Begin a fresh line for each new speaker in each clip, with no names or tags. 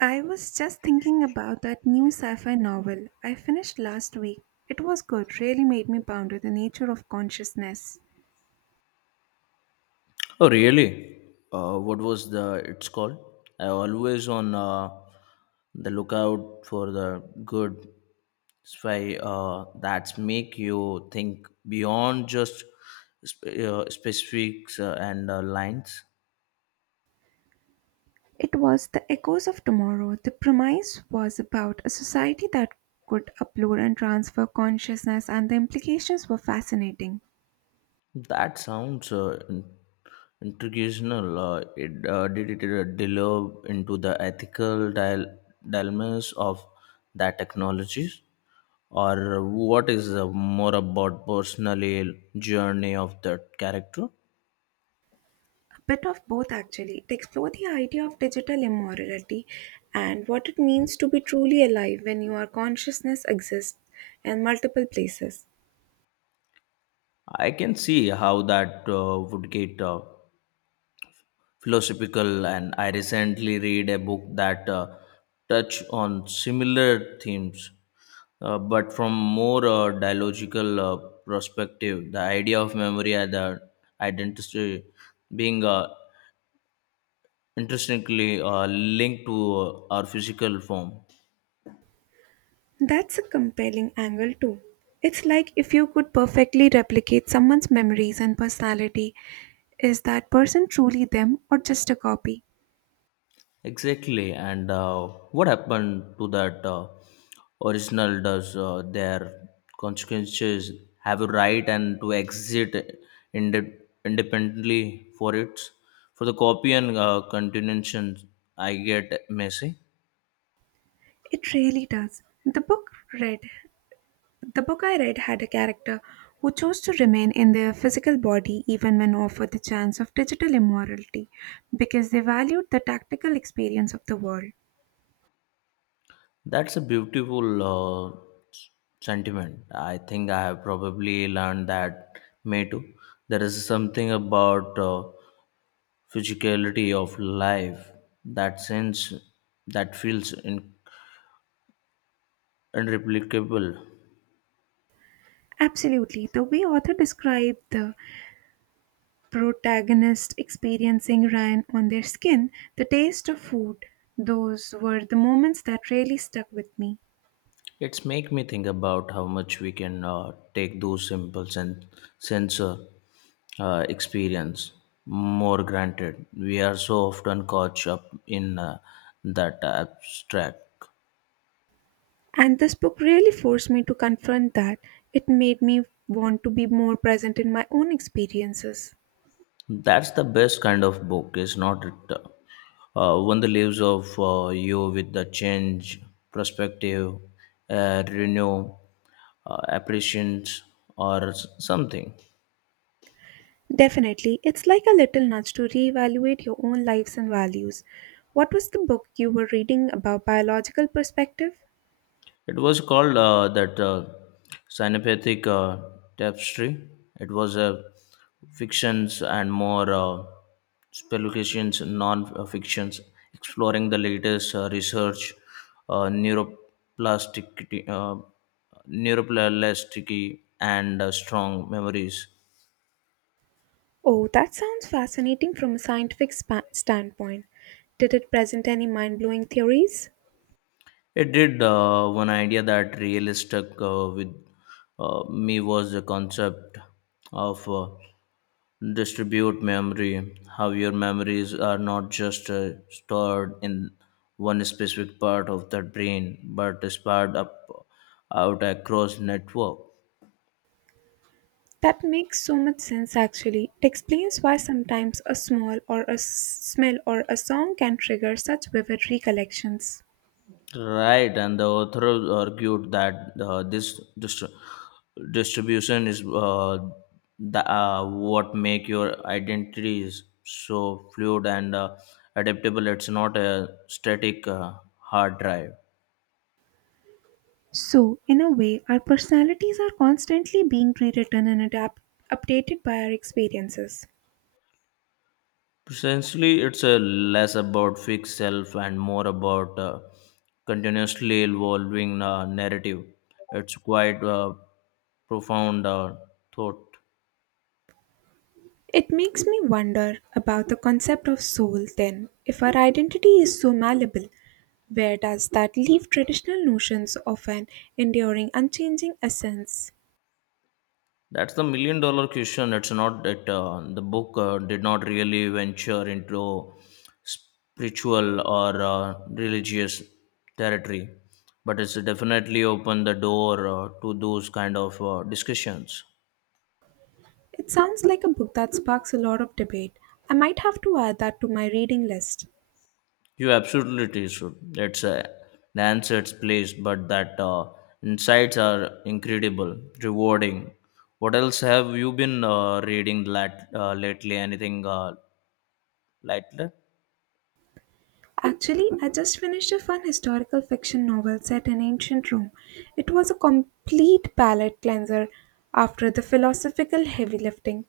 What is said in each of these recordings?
I was just thinking about that new sci fi novel I finished last week. It was good, really made me ponder the nature of consciousness.
Oh, really? What was the it's called? I always on the lookout for the good spy that's make you think beyond just specifics and lines.
It was The Echoes of Tomorrow. The premise was about a society that could upload and transfer consciousness, and the implications were fascinating.
That sounds intriguing. Did it delve into the ethical dilemmas of that technologies, or what is more about personal journey of that character?
A bit of both, actually. It explored the idea of digital immorality and what it means to be truly alive when your consciousness exists in multiple places.
I can see how that would get philosophical. And I recently read a book that touch on similar themes but from more dialogical perspective, the idea of memory and the identity being intrinsically linked to our physical form.
That's a compelling angle, too. It's like if you could perfectly replicate someone's memories and personality, is that person truly them or just a copy?
Exactly. And what happened to that original? Does their consequences have a right and to exit inde- independently for it? For the copy and continuation, I get messy.
It really does. Read the book I read had a character who chose to remain in their physical body even when offered the chance of digital immortality because they valued the tactical experience of the world.
That's a beautiful s- sentiment. I think I have probably learned that may too. There is something about physicality of life that sense that feels unreplicable.
Absolutely. The way author described the protagonists experiencing rain on their skin, the taste of food. Those were the moments that really stuck with me.
It's make me think about how much we can take those simple sensor experience more granted. We are so often caught up in that abstract.
And this book really forced me to confront that. It made me want to be more present in my own experiences.
That's the best kind of book, is not it? One that leaves of you with the change, perspective, renew, appreciations, or something.
Definitely, it's like a little nudge to reevaluate your own lives and values. What was the book you were reading about biological perspective?
It was called that synaptic tapestry. It was a fictions and more speculations, non-fictions, exploring the latest research, uh, neuroplasticity, uh, neuroplasticity, and strong memories.
Oh, that sounds fascinating from a scientific standpoint. Did it present any mind blowing theories?
It did one idea that really stuck with me was the concept of distribute memory, how your memories are not just stored in one specific part of the brain but spread up out across network.
That makes so much sense actually. It explains why sometimes a small or a smell or a song can trigger such vivid recollections.
Right, and the author argued that this distribution is the what make your identities so fluid and adaptable. It's not a static hard drive.
So, in a way, our personalities are constantly being rewritten and updated by our experiences.
Essentially, it's a less about fixed self and more about continuously evolving narrative. It's quite profound thought.
It makes me wonder about the concept of soul then. If our identity is so malleable, where does that leave traditional notions of an enduring, unchanging essence?
That's the million dollar question. It's not that the book did not really venture into spiritual or religious territory, but it's definitely opened the door to those kind of discussions.
It sounds like a book that sparks a lot of debate. I might have to add that to my reading list.
You absolutely should. It's a Lancet's place, but that insights are incredible, rewarding. What else have you been reading lately? Anything lately?
Actually, I just finished a fun historical fiction novel set in ancient Rome. It was a complete palate cleanser after the philosophical heavy lifting.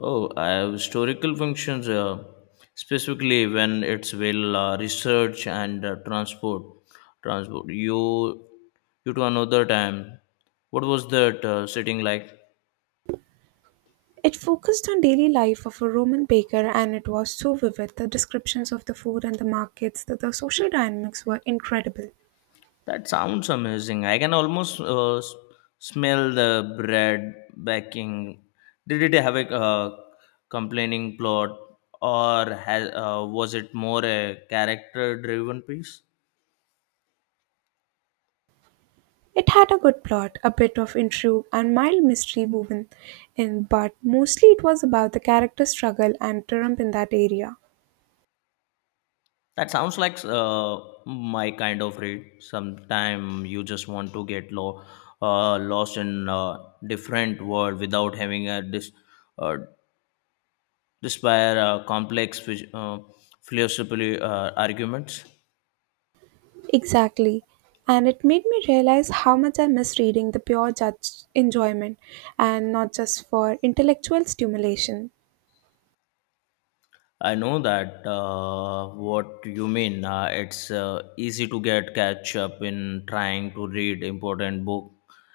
Oh, I have historical functions, specifically when it's well research and transport. Transport you to another time. What was that sitting like?
It focused on daily life of a Roman baker and it was so vivid. The descriptions of the food and the markets, the social dynamics were incredible.
That sounds amazing. I can almost smell the bread baking. Did it have a complaining plot, or has, was it more a character-driven piece?
It had a good plot, a bit of intrigue, and mild mystery woven in, but mostly it was about the character struggle and triumph in that area.
That sounds like my kind of read. Sometime you just want to get lost in a different world without having a uh, despair complex philosophical arguments.
Exactly. And it made me realize how much I miss reading the pure judge enjoyment and not just for intellectual stimulation.
I know that what you mean. It's easy to get catch up in trying to read important book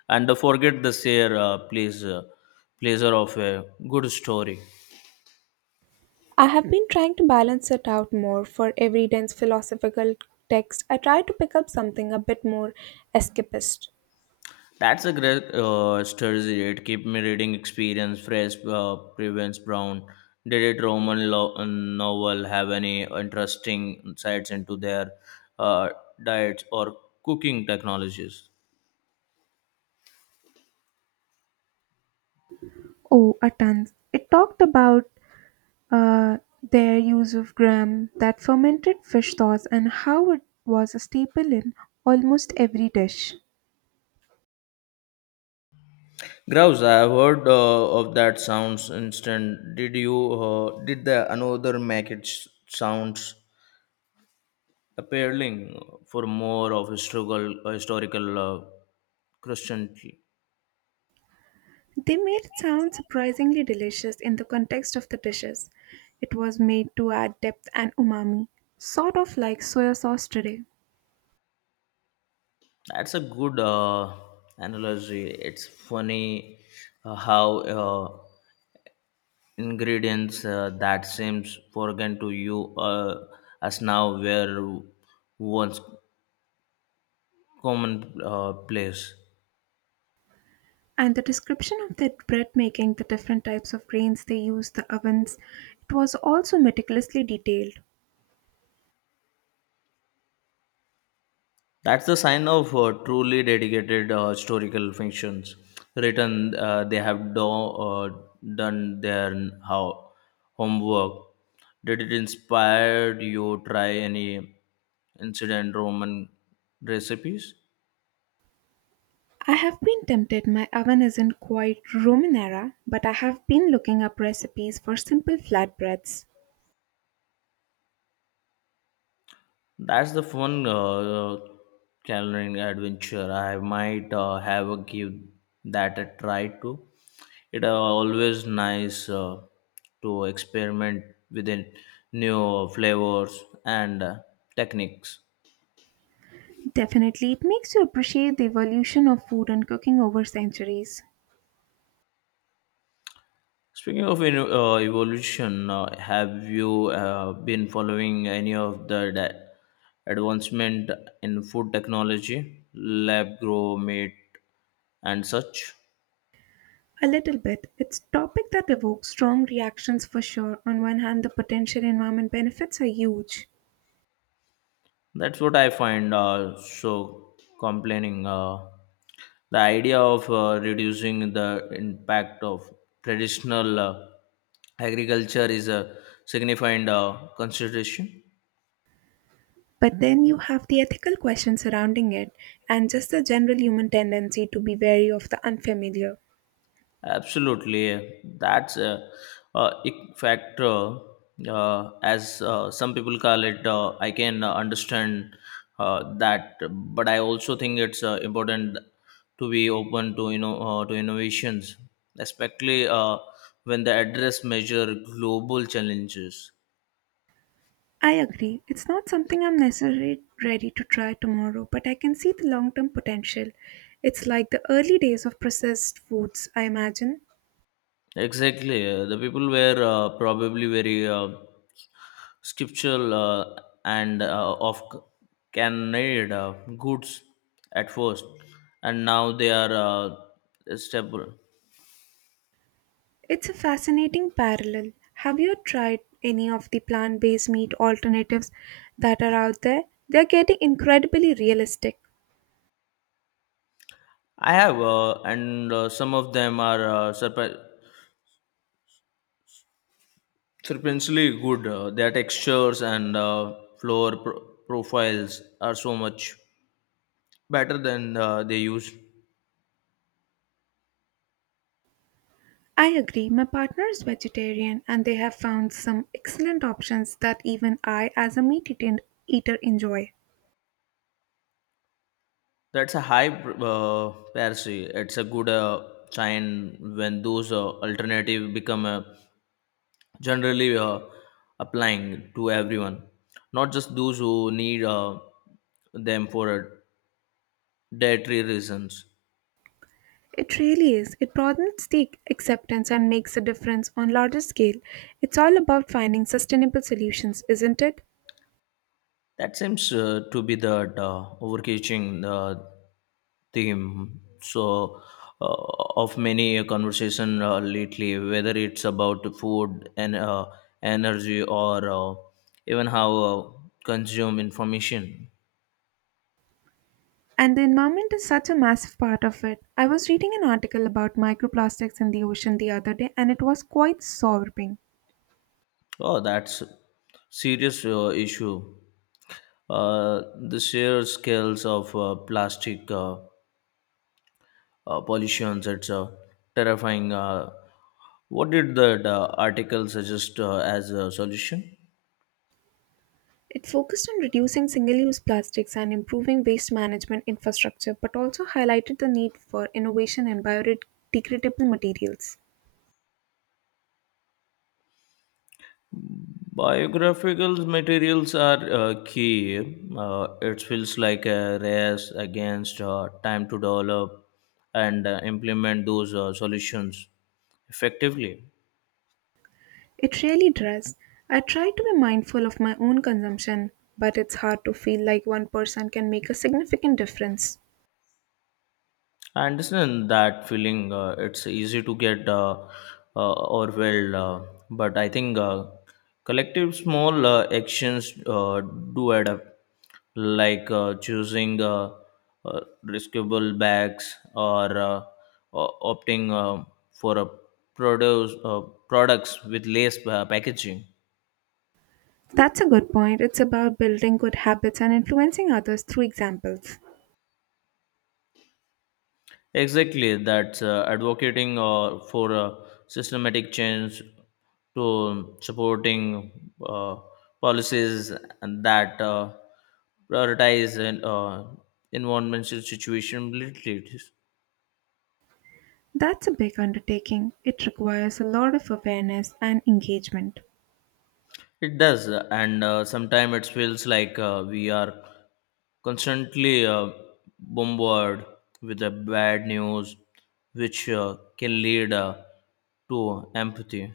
and forget the sheer pleasure of a good story.
I have been trying to balance it out more. For every dense philosophical text, I try to pick up something a bit more escapist.
That's a great strategy. It keep me reading experience. Fresh Prevents Brown. Did it Roman novel have any interesting insights into their uh, diets or cooking technologies?
Oh, a ton. It talked about uh, their use of gram, that fermented fish sauce, and how it was a staple in almost every dish.
Grouse, I have heard of that sounds instant. Did the another make it sounds appealing for more of historical Christianity?
They made it sound surprisingly delicious in the context of the dishes. It was made to add depth and umami, sort of like soya sauce today.
That's a good analogy. It's funny how ingredients that seems foreign to you as now were once commonplace. Place.
And the description of the bread making, the different types of grains they used, the ovens, it was also meticulously detailed.
That's the sign of truly dedicated historical fictions. Written, they have do, done their how, homework. Did it inspire you try any incident Roman recipes?
I have been tempted my oven isn't quite Roman era, but I have been looking up recipes for simple flatbreads.
That's the fun culinary adventure. I might have a give that a try too. It are always nice to experiment with the new flavors and techniques.
Definitely, it makes you appreciate the evolution of food and cooking over centuries.
Speaking of evolution, have you been following any of the advancement in food technology, lab grow meat, and such?
A little bit. It's a topic that evokes strong reactions for sure. On one hand, the potential environment benefits are huge.
That's what I find so complaining. The idea of reducing the impact of traditional. Agriculture is a significant consideration.
But then you have the ethical questions surrounding it and just the general human tendency to be wary of the unfamiliar.
Absolutely, yeah. That's a ick factor as some people call it. I can understand that, but I also think it's important to be open to you know to innovations, especially when they address major global challenges.
I agree. It's not something I'm necessarily ready to try tomorrow, but I can see the long term potential. It's like the early days of processed foods, I imagine.
Exactly. The people were probably very scriptural and of canned uh, goods at first, and now they are stable.
It's a fascinating parallel. Have you tried any of the plant based meat alternatives that are out there? They're getting incredibly realistic.
I have, and some of them are surprisingly good. Their textures and floor profiles are so much better than they used.
I agree. My partner is vegetarian and they have found some excellent options that even I, as a eater, enjoy.
That's a high parity. It's a good sign when those alternative become generally applying to everyone, not just those who need them for dietary reasons.
It really is. It broadens the acceptance and makes a difference on larger scale. It's all about finding sustainable solutions, isn't it?
That seems to be the overcatching theme so uh, of many conversation lately, whether it's about food and energy or even how consume information.
And the environment is such a massive part of it. I was reading an article about microplastics in the ocean the other day and it was quite sobering.
Oh, that's serious issue. uh, the sheer scales of plastic pollution. It's terrifying. What did that article suggest as a solution?
It focused on reducing single use plastics and improving waste management infrastructure, but also highlighted the need for innovation in biodegradable materials.
Biographical materials are key. It feels like a race against time to develop and implement those solutions effectively.
It really does. I try to be mindful of my own consumption, but it's hard to feel like one person can make a significant difference.
I understand that feeling. It's easy to get overwhelmed, but I think collective small actions do add up, like choosing uh, riskable bags or opting for a produce products with less packaging.
That's a good point. It's about building good habits and influencing others through examples.
Exactly, that's advocating for systematic change to supporting uh, policies and that prioritize and environmental situation. It
That's a big undertaking. It requires a lot of awareness and engagement.
does, and sometimes it feels like we are constantly bombarded with the bad news, which can lead to empathy.